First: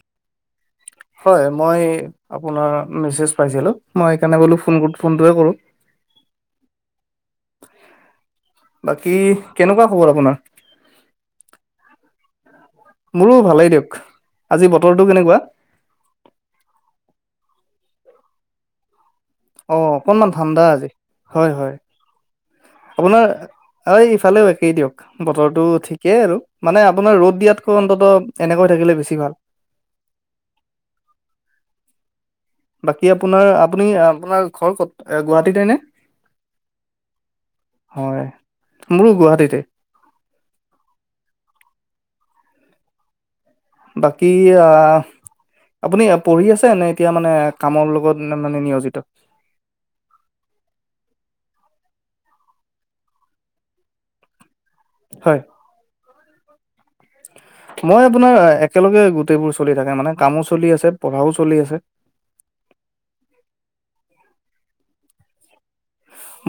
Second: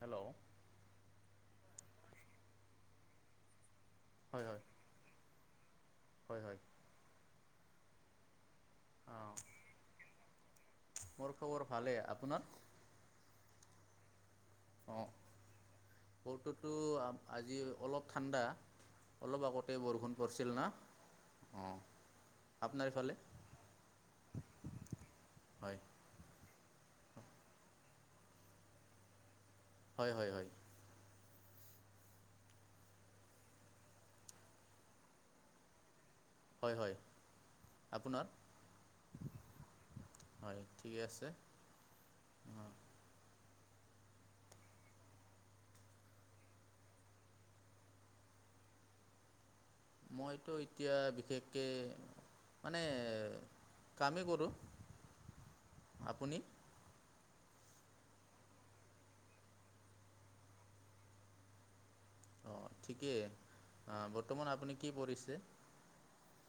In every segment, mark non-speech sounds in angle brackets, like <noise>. Hello? হয়, মই আপোনাৰ মেছেজ পাইছিলোঁ, মই সেইকাৰণে হয় বোলো হয় ফোন গ ফোনটোৱে কৰোঁ। হয়, হয়। অ বাকী কেনেকুৱা খবৰ আপোনাৰ? মোৰ খবৰ ভালে, আপোনাৰ? মোৰো ভালেই দিয়ক, আজি বতৰটো কেনেকুৱা? বতৰতো আ-আজি অলপ ঠাণ্ডা। অলপ অ আগতে বৰষুণ অকনমান পৰিছিল ঠাণ্ডা না? আজি হয় হয় অহ। আপোনাৰ, এই ইফালেও একেই দিয়ক বতৰটো হয় ঠি কেই আৰু মানে আপোনাৰ ৰ'দ দিয়াতকৈ অন্তত এনেকৈ থাকিলে বেছি ভাল। হয়, হয়, হয়। বাকী আপোনাৰ আপুনি আপোনাৰ ঘৰ ক'ত আহ গুৱাহাটীতে নে? হয় হয় আপোনাৰ মই মোৰো গুৱাহাটীতে। হয় ঠিকে আছে। অ বাকী আহ আপুনি আ পঢ়ি আছে নে এতিয়া মানে কামৰ লগত মানে নিয়োজিত? মইত' এতিয়া বিশেষকে মানে এ কামে কৰোঁ। হয়। আপুনি? মই আপোনাৰ একেলগে গোটেইবোৰ চলি থাকে মানে। কামো চলি আছে, পঢ়াও চলি আছে। অঁহ ঠিকেই বৰ্তমান আপুনি কি পঢ়িছে?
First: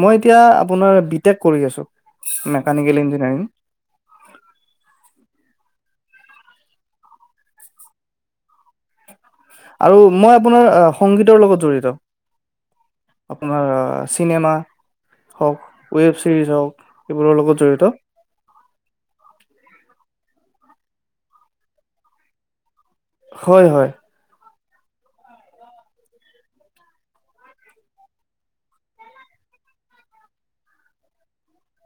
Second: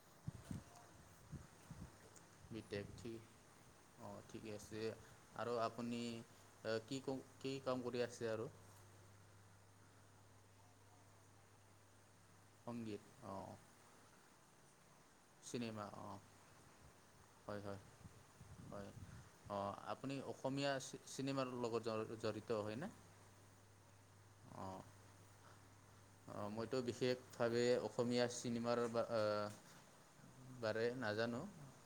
মই এতিয়া আপোনাৰ বি টেক কৰি আছো। বি টেক মেকানিকেল ঠি ইঞ্জিনিয়াৰিং। অঁ ঠিকে আছে, আৰু আপুনি আহ কি কম কি কাম কৰি আছে আৰু? আৰু মই আপোনাৰ আ সংগীতৰ লগত জড়িত। সংগীত অঁ আপোনাৰ আ চিনেমা হওঁক, চিনেমা অঁ ৱেব ছিৰিজ হওঁক এইবোৰৰ হয় লগত হয় জড়িত। হয় অঁ আপুনি অসমীয়া চি চিনেমাৰ লগত জ জড়িত হয়না? হয় হয়। আঁ মইতো বিশেষভাৱে অসমীয়া চিনেমাৰ বা আহ বাৰে নাজানো।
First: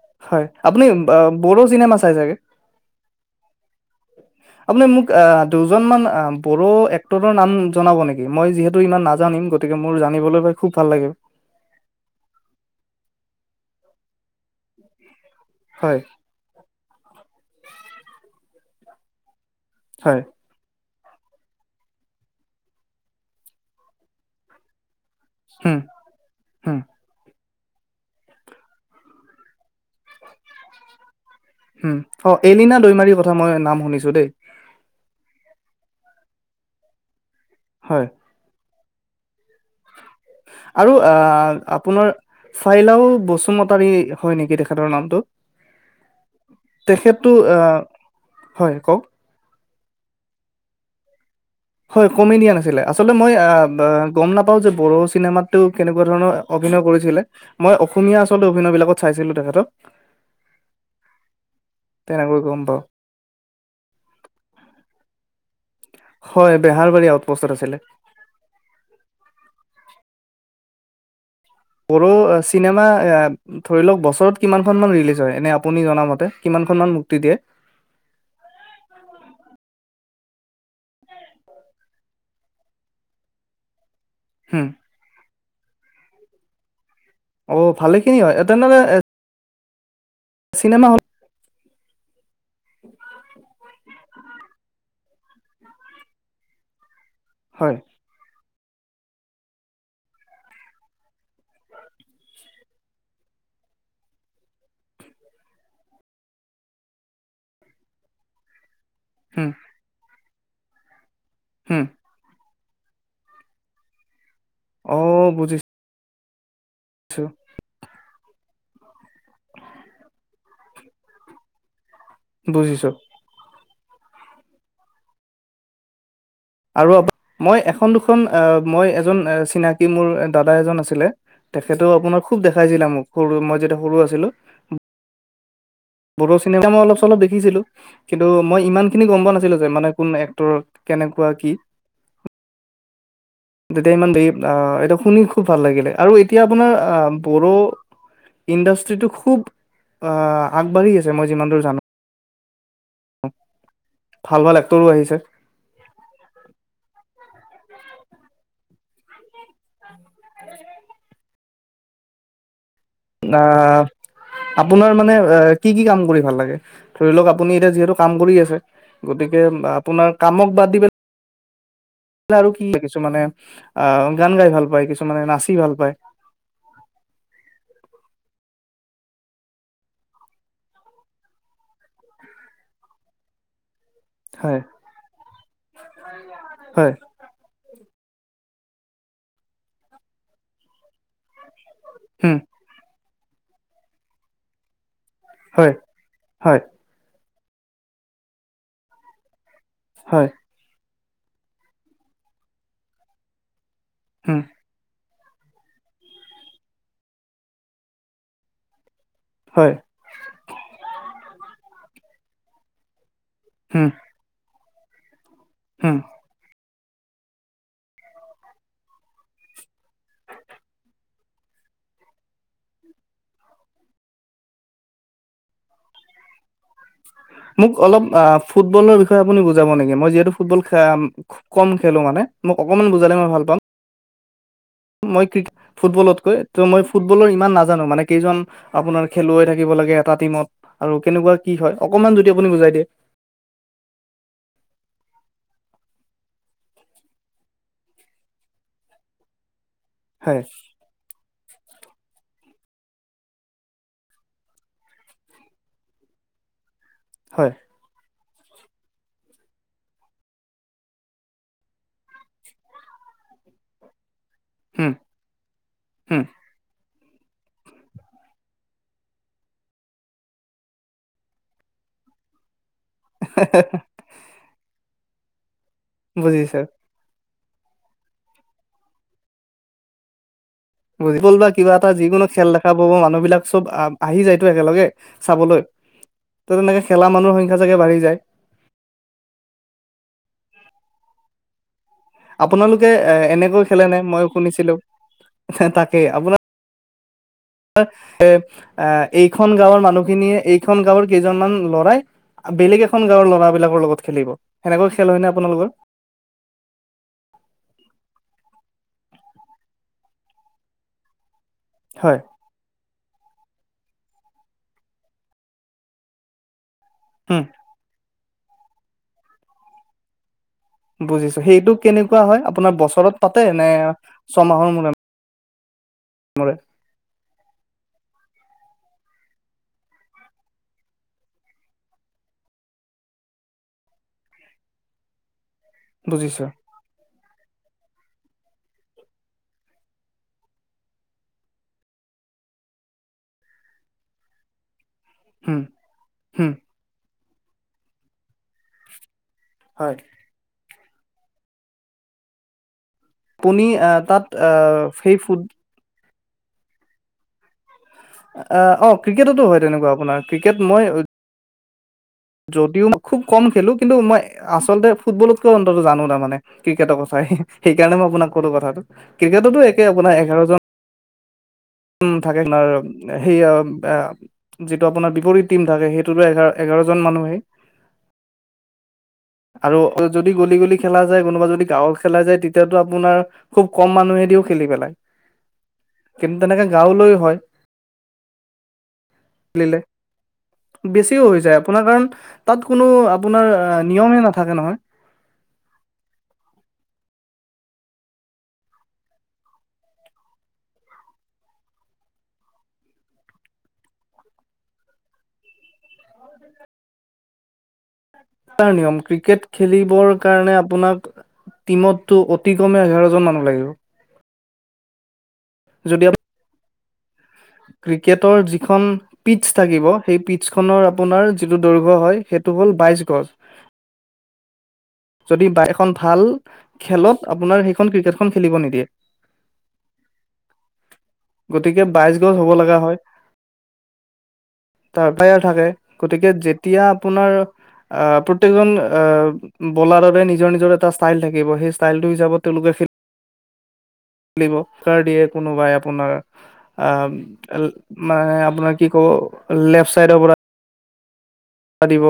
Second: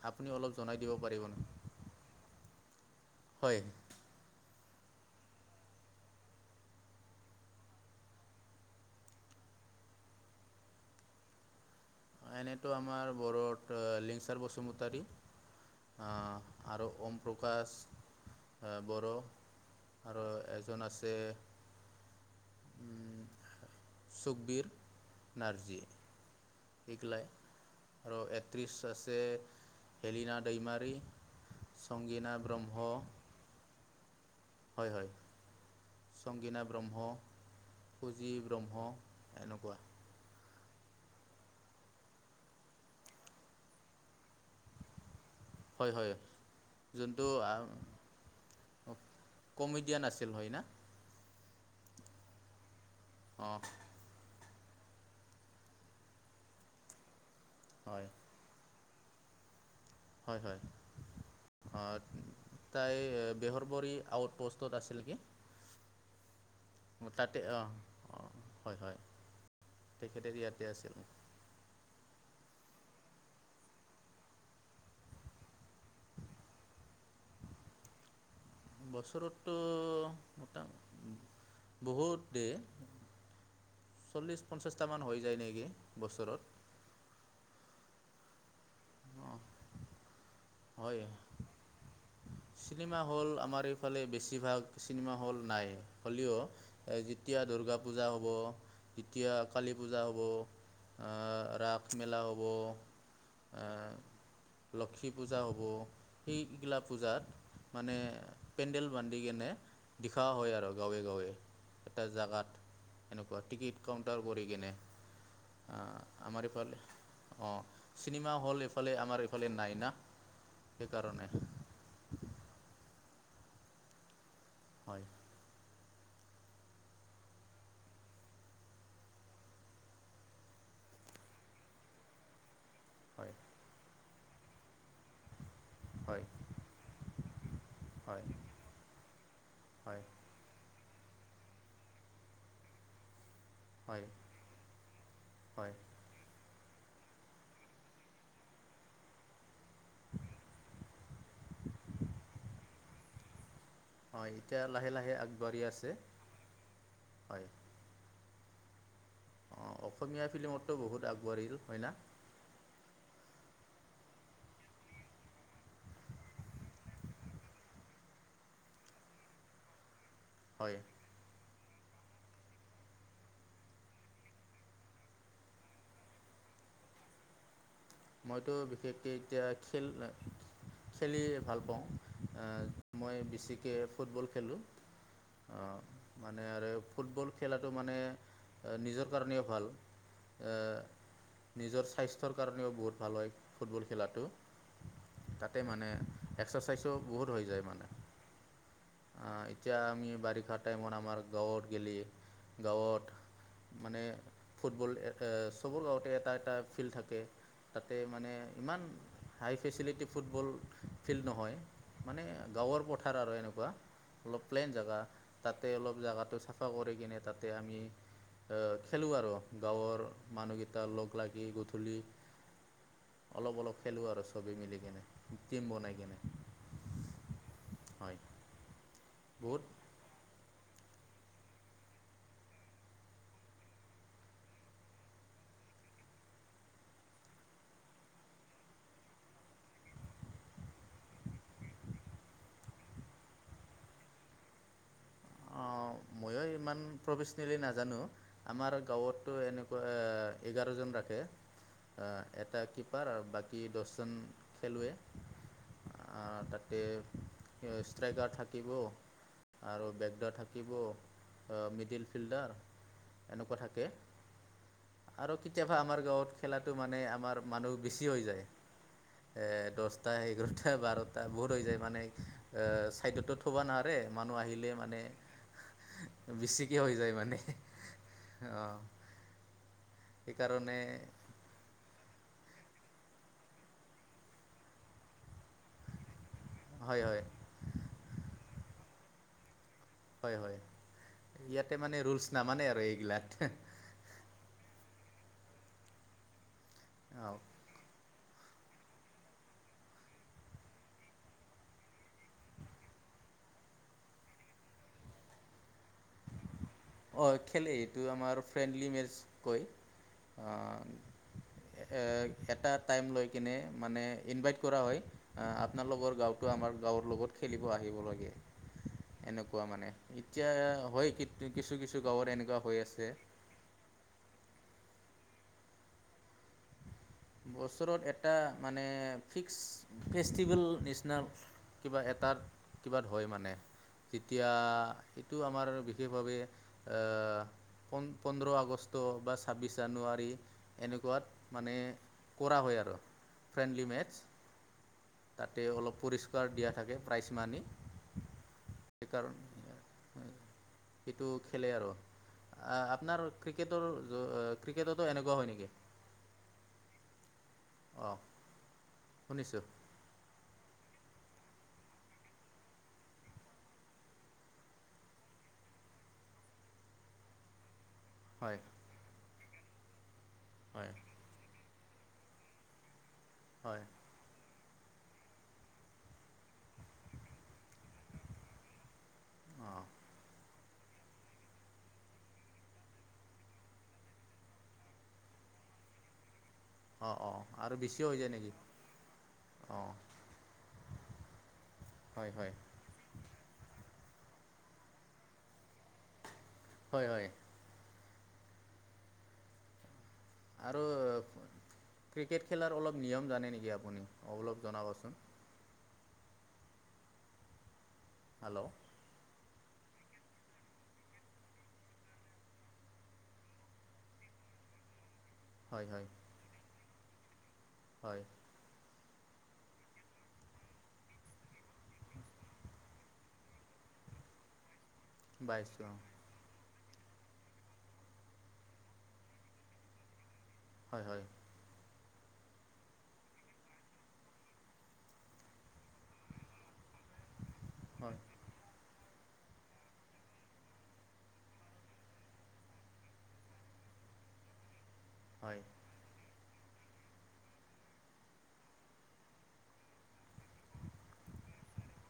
আপুনি হয় অলপ জনাই আপুনি দিব বাহ পাৰিবনে বড়ো চিনেমা চাই চাগে? হয় আপুনি মোক এ দুজন মান এ বড়ো এক্টৰৰ নাম জনাব নেকি? মই যিহেতু ইমান নাজানিম গ তিকে মোৰ জানিবলৈ পাই খুব ভাল লাগে। এনেইতো আমাৰ বড়োত লিংচাৰ বসুমতাৰী হয় হাঁহ। আৰু ঔম প্ৰকাশ এ বড়ো হয়। আৰু এ জন আছে, উম ছুকবিৰ। উম, নাৰ্জী। উম, এই গিলাই আৰু এক্টত্ৰিছ আছে হেলিনা দৈমাৰী। হুম অঁ, এলিনা দৈমাৰীৰ কথা মই নাম শুনিছো দেই। হয় হয় সংগীনা ব্ৰহ্ম, হয়। ফুজী ব্ৰহ্ম। এনকুৱা। আৰু আ আপোনাৰ ফাইলাও বসুমতাৰী হয় নেকি তেখেতৰ নামটো। হয় হয় যোনটো আহ হয় ওম কওক কমেডিয়ান আছিল হয় না? হয় কমেডিয়ান আছিলে, আচলতে মই অঁ আহ বাহ গ'ম নাপাও যে বড়ো চিনেমাটো কেনেকুৱা ধৰণৰ অভিনয় কৰিছিলে, মই হয় অসমীয়া আচলতে অভিনয় বিলাকত চাইছিলো তেখেতক। হয় হয় অঁ ত তেনেকৈ গম পাওঁ তাই বেহৰবৰী আউট প'ষ্টত আছিল নেকি? হয়, বেহাৰবাৰী আউট তাতে পোষ্টত অঁ আছিলে। অঁ হয় হয় তেখেতে ইয়াতে আছিল। বড়ো চিনেমা এয়া ধৰি লওক বছৰত কিমানখমান ৰিলিজ হয়, এনে আপুনি জনামতে কিমান খন মান মুক্তি দিয়ে? বছৰতটো মোতাঙ বহুত দে, চল্লিছ হুম পঞ্চাছটা মান হৈ যায় নেকি বছৰত। অঁ' ভালেখিনি হয়, এ তেনে হ'লে- অঁ' হয়। চিনেমা হল আমাৰ এইফালে বেছিভাগ চিনেমা হল নাই, হ'লেও- যেতিয়া হয় দুৰ্গা পূজা হ'ব- যেতিয়া কালী পূজা হব, আহ' ৰাস মেলা হ'ব- আহ' লক্ষী পূজা হ'ব সেইবিলাক- পূজাত মানে পেণ্ডেল বান্ধি কেনে হুম দেখোৱা হয় আৰু গাঁৱে গাঁৱে। হুম। এটা জেগাত এনেকুৱা টিকিট কাউণ্টাৰ কৰি কেনে। অঁ' বুজি অঁ' আমাৰ ইফালে- ছোঁ। অঁ' চিনেমা হল এইফালে আমাৰ এইফালে নাই না সেইকাৰণে। <unintelligible> বুজিছোঁ। হয়। আৰু <unintelligible> মই এখন দুখন মই এজন চিনাকি মোৰ দাদা এজন আছিলে- তেখেতও আপোনাৰ খুব দেখাইছিলে মোক হয় সৰু মই যেতিয়া সৰু আছিলোঁ। হয় বড়ো চিনেমা মই অলপ চলপ দেখিছিলোঁ কিন্তু হয় মই ইমানখিনি গম পোৱা নাছিলো যে হয় কোন এক তৰ কেনেকুৱা কি। তেতিয়া হয় ইমান আহ' এইটো শুনি খুব ভাল হয় লাগিলে। আৰু এতিয়া আপোনাৰ বড়ো ইণ্ডাষ্ট্ৰিটো খুব আহ' আগবাঢ়ি আছে মই যিমান দূৰ জানোঁ। হয়, ভাল ভাল এতিয়া এক্টৰো লাহে লাহে আহিছে আগবাঢ়ি আছে হয়। অঁ' অসমীয়া ফিল্মততো বহুত আগবাঢ়িল, হয় না? আহ'- আপোনাৰ মানে এ কি কি কাম কৰি ভাল লাগে, ধৰি লওঁক আপুনি এতিয়া যিহেতু কাম কৰি আছে। গতিকে আপোনাৰ কামক বাদ হয় দি পে <unintelligible> আৰু কি <unintelligible> কিছুমানে আহ' গান গাই ভাল পায়, কিছুমানে নাচি ভাল পায়। মইতো বিশেষকে এতিয়া খেল- খেলিয়ে ভাল পাওঁ, মই বেছিকে- ফুটবল হয় খেলোঁ অঁ' মানে আৰু হয় ফুটবল খেলাটো মানে নিজৰ কাৰণেও ভাল, আহ' নিজৰ স্বাস্থ্যৰ উম কাৰণেও বহুত ভাল হয় ফুটবল খেলাটো। তাতে হয় মানে হয় এক্সাৰচাইজো বহুত হৈ যায় মানে। আহ' এতিয়া আমি হয় বাৰিষাত- টাইমত আমাৰ গাওঁত‌‌ গেলি গাঁৱত মানে- উমঁ'। ফুটবল চবৰ গাঁৱতে এটা এটা ফিল্ড থাকে। তাতে মানে ইমান হাই হয় ফেচিলিটি ফুটবল- ফিল্ড নহয় মানে গাঁৱৰ পথাৰ আৰু এনেকুৱা উম অলপ প্লেন জেগা। তাতে উম অলপ জেগাটো চাফা কৰি কিনে তাতে আমি- খেলোঁ আৰু গাঁৱৰ মানুহকেইটা লগ লাগি গধূলি- অলপ অলপ খেলোঁ আৰু চবে মিলি কিনে টিম বনাই কিনে। মোক অলপ হয় আহ' ফুটবলৰ বিষয়ে আপুনি বহুত বুজাব নেকি, মই যিহেতু - ফুটবল খেল খুব কম খেলো মানে, মোক অকণমান বুজালে মই ভাল পাম। মই ক্ৰিকেট ফুটবলতকৈ, ত' মই ফুটবলৰ ইমান নাজানোঁ মানে কেইজন আপোনাৰ খেলুৱৈ থাকিব লাগে, এটা টিমত। আৰু কেনেকুৱা কি হয়, অকমান যদি আপুনি বুজাই দিয়ে। অ' মইও ইমান প্ৰফেচনেলি নাজানোঁ। আমাৰ লগৰটো এনেকুৱা হয় কুৱা এঘাৰজন থাকে। এটা কিপাৰ আৰু বাকী দহজন খেলুৱৈ, আ তাত তাতে হয় এ ষ্ট্ৰাইকাৰ থাকিব আৰু বেকডাৰ থাকিব, আ মিডিল ফিল্ডাৰ এনেকুৱা থাকে। উম আৰু কেতিয়াবা আমাৰ উম গাঁৱত খেলাটো মানে, আমাৰ মানুহ বেছি হৈ যায়। এ দহটা, এঘাৰটা, বাৰটা বহুত হৈ যায় মানে এ সেইটোতো থ'ব নোৱাৰে, মানুহ আহিলে মানে বুজিছে বেছিকে হৈ যায় মানে, অহ'। সেইকাৰণে ফুটবল বা কিবা এটা যিকোনো খেল দেখা পাব মানুহবিলাক চব আহ', আহি যায়তো একেলগে, চাবলৈ। ত' তেনেকে হয় খেলা হয় মানুহৰ সংখ্যা চাগৈ বাঢ়ি যায়। হয়, হয় ইয়াতে মানে ৰুছ আপোনালোকে এ এনেকৈ খেলেনে মই শুনিছিলোঁ, হে তাকে আপোনাৰ হেইয়াই আৰু। এ, এ, এ এইখন গাঁৱৰ মানুহখিনিয়ে, এইখন গাঁৱৰ কেইজনমান ল'ৰাই আ বেলেগ এখন গাঁৱৰ ল'ৰা বিলাকৰ লগত খেলিব। সেনেকুৱা খেল হয় নে আপোনালোকৰ অ' খেলে এইটো আমাৰ ফ্ৰেণ্ডলি মেচ কয়। আ, এ হয় এটা টাইম লৈ কিনে মানে ইনভাইট কৰা হয়। আ আপোনালোকৰ গাৱত টো, আমাৰ গাঁৱৰ লগত উম খেলিব আহিব লাগে, এনেকুৱা মানে এতিয়া হয় বুজিছোঁ। সেইটো কিছু কিছু কেনেকুৱা গাঁৱৰ হয় এনেকুৱা আপোনাৰ হৈ আছে বছৰত প পাতে নে ছমাহৰ মূৰে মূৰে। বছৰত এটা মানে ফিক্স ফেষ্টিভেল নিচিনা কিবা এটাত কিবা হয় মানে, তেতিয়া এইটো আমাৰ বি যি ভাবে বুজিছো আহ' পোন-পোন্ধৰ আগষ্ট বা ছাব্বিছ জানুৱাৰী এনেকুৱাত, মানে কৰা হয় আৰু, ফ্ৰেণ্ডলি মেটছ। উম তাতে অলপ উম পৰিষ্কাৰ দিয়া থাকে। প্ৰাইজ মানি, সেইকাৰণে হয়। সেইটো খেলে আৰু। আ-আপোনাৰ আপুনি ক্ৰিকেটৰ, আহ অ' তাত আহ ক্ৰিকেটতো সেই এনেকুৱা ফুট হয় নেকি? অঁ এ অ' ক্ৰিকেটতো হয় শুনিছোঁ তেনেকুৱা আপোনাৰ, ক্ৰিকেট মই যদিও মই খুব কম খেলো। কিন্তু মই আচলতে ফুটবলতকৈ অন্তত জানোঁ, তাৰ মানে ক্ৰিকেটৰ কথাই, সেইকাৰণে মই আপোনাক ক'লো হয় কথাটো। ক্ৰিকেটতো একে আপোনাৰ এঘাৰজন হয়। উম, থাকে না, সেইয়া হয় আ যিটো আপোনাৰ বিপৰীত টিম থাকে, সেইটোতো এঘাৰ-এঘাৰজন মানুহে আৰু অঁ অকল যদি গলি গলি খেলা যায়, কোনোবা যদি গাঁও খেলা যায়, তেতিয়াতো আপোনাৰ খুব কম মানুহে দিওঁ, খেলি পেলাই। কিন্তু তেনেকে গাঁৱলৈ অঁ হয়। অঁ আৰু বেছিও হৈ যায় নেকি খেলিলে অঁ বেছিও হৈ যায় আপোনাৰ কাৰণ হয় হয় তাত কোনো আপোনাৰ এ, নিয়মে নাথাকে নহয়। হয়', হয়। আৰু, ক্ৰিকেট খেলাৰ অলপ নিয়ম জানে নেকি? আপুনি অলপ জনাবচোন কাৰ হেল্ল' নিয়ম ক্ৰিকেট? খেলিবৰ কাৰণে আপোনাক, টিমতটো, অতি কমে এঘাৰ জন মানুহ লাগিব। হয়', যদি হয়। আপ হয় ক্ৰিকেটৰ যিখন পিটছ থাকিব সেই পিটছখনৰ আপোনাৰ যিটো দৈৰ্ঘ্য হয় সেইটো হ'ল বাইছ গচ যদি বা বাইছ এখন অঁ ভাল, খেলত আপোনাৰ সেইখন ক্ৰিকেট খন খেলিব নিদিয়ে হয়, হয়। গতিকে বাইছ গছ হ'ব লগা হয়। তাৰপৰাই থাকে। গতিকে যেতিয়া আপোনাৰ, হয় আহ প্ৰত্যেক জন আহ। বলাৰৰে নিজৰ নিজৰ এটা ষ্টাইল থাকিব, সেই ষ্টাইলটো হিচাবত তেওঁলোকে খেল খেলিব, কাৰ দিয়ে হয় কোনোবাই আপোনাৰ অ', মানে আপোনাৰ কি ক'ব লেফ্ট চাইডৰ পৰা <inaudible> দিব,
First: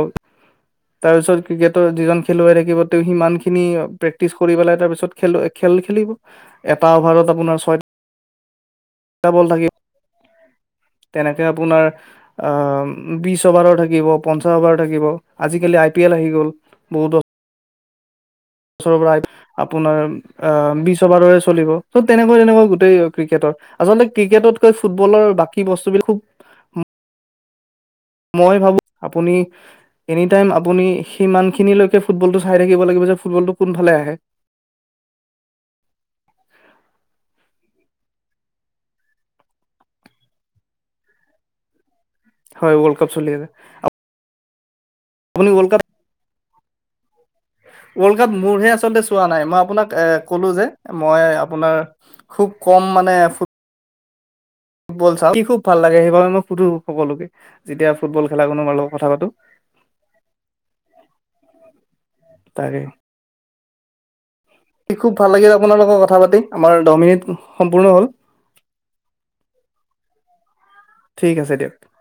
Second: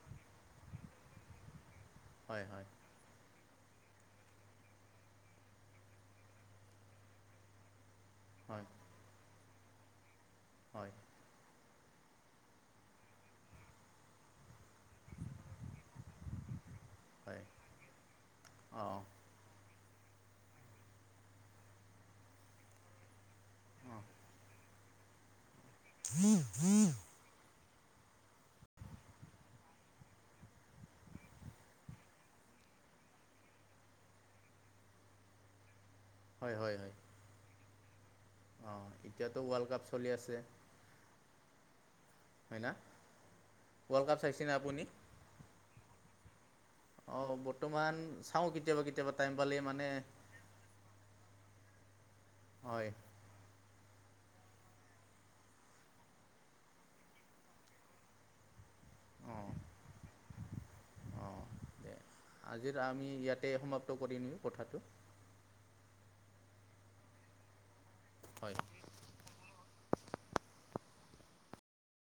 তাৰপিছত ক্ৰিকেটৰ যিজন হয় খেলুৱৈ হয় থাকিব তেওঁ সিমানখিনি প্ৰেক্টিছ কৰি পেলাই তাৰপিছত, খেলুৱৈ খেল খেলিব, এটা অ'ভাৰত আপোনাৰ ছয় হয়। টা বল থাকে হয়। তেনেকে আপোনাৰ বিছ অ'ভাৰো থাকিব পঞ্চাছ অ'ভাৰ থাকিব, আজিকালি আই পি এল আহি গ'ল। বহুতো। হয়। বছৰৰ অঁ পৰা, আপোনাৰ অ' বিছ অ'ভাৰৰে চলিব তো তেনেকুৱা তেনেকুৱা গোটেই ক্ৰিকেটত, আচলতে অঁ ক্ৰিকেটতকৈ ফুটবলাৰ বাকী বস্তুবিলাক খুব <inaudible> মই ভাবোঁ, আপুনি এনি টাইম আপুনি সিমানখিনিলৈকে ফুটবলটো চাই থাকিব লাগিব যে ফুটবলটো কোনফালে আহে। হয় হয় হয়। অ' এতিয়াতো ৱৰ্ল্ড কাপ চলি আছে? হয় না। ৱৰ্ল্ড কাপ চলি আছে ৱৰ্ল্ড কাপ চাইছেনে আপুনি? আপুনি ৱৰ্ল্ড কাপ অ', বৰ্তমান ৱৰ্ল্ড কাপ চাওঁ মোৰহে কেতিয়াবা আচলতে কেতিয়াবা চোৱা টাইম নাই মই পালেই আপোনাক মানে এ ক'লো যে, মই আপোনাৰ, খুব কম হয় মানে ফুটবল চাওঁ। খেলি সুধি খুব ভাল লাগে সেইবাবে মই সুধো সকলোকে, যেতিয়া ফুটবল খেলা কোনো বাৰু অ' অ' দে আজিটো তাকে আমি ইয়াতে সমা প্ত কৰিম কথাটো খুব ভাল লাগিল আপোনাৰ লগত কথা পাতি আমাৰ দহ মিনিট সম্পূৰ্ণ হ'ল। হয়। ঠিক আছে দিয়ক।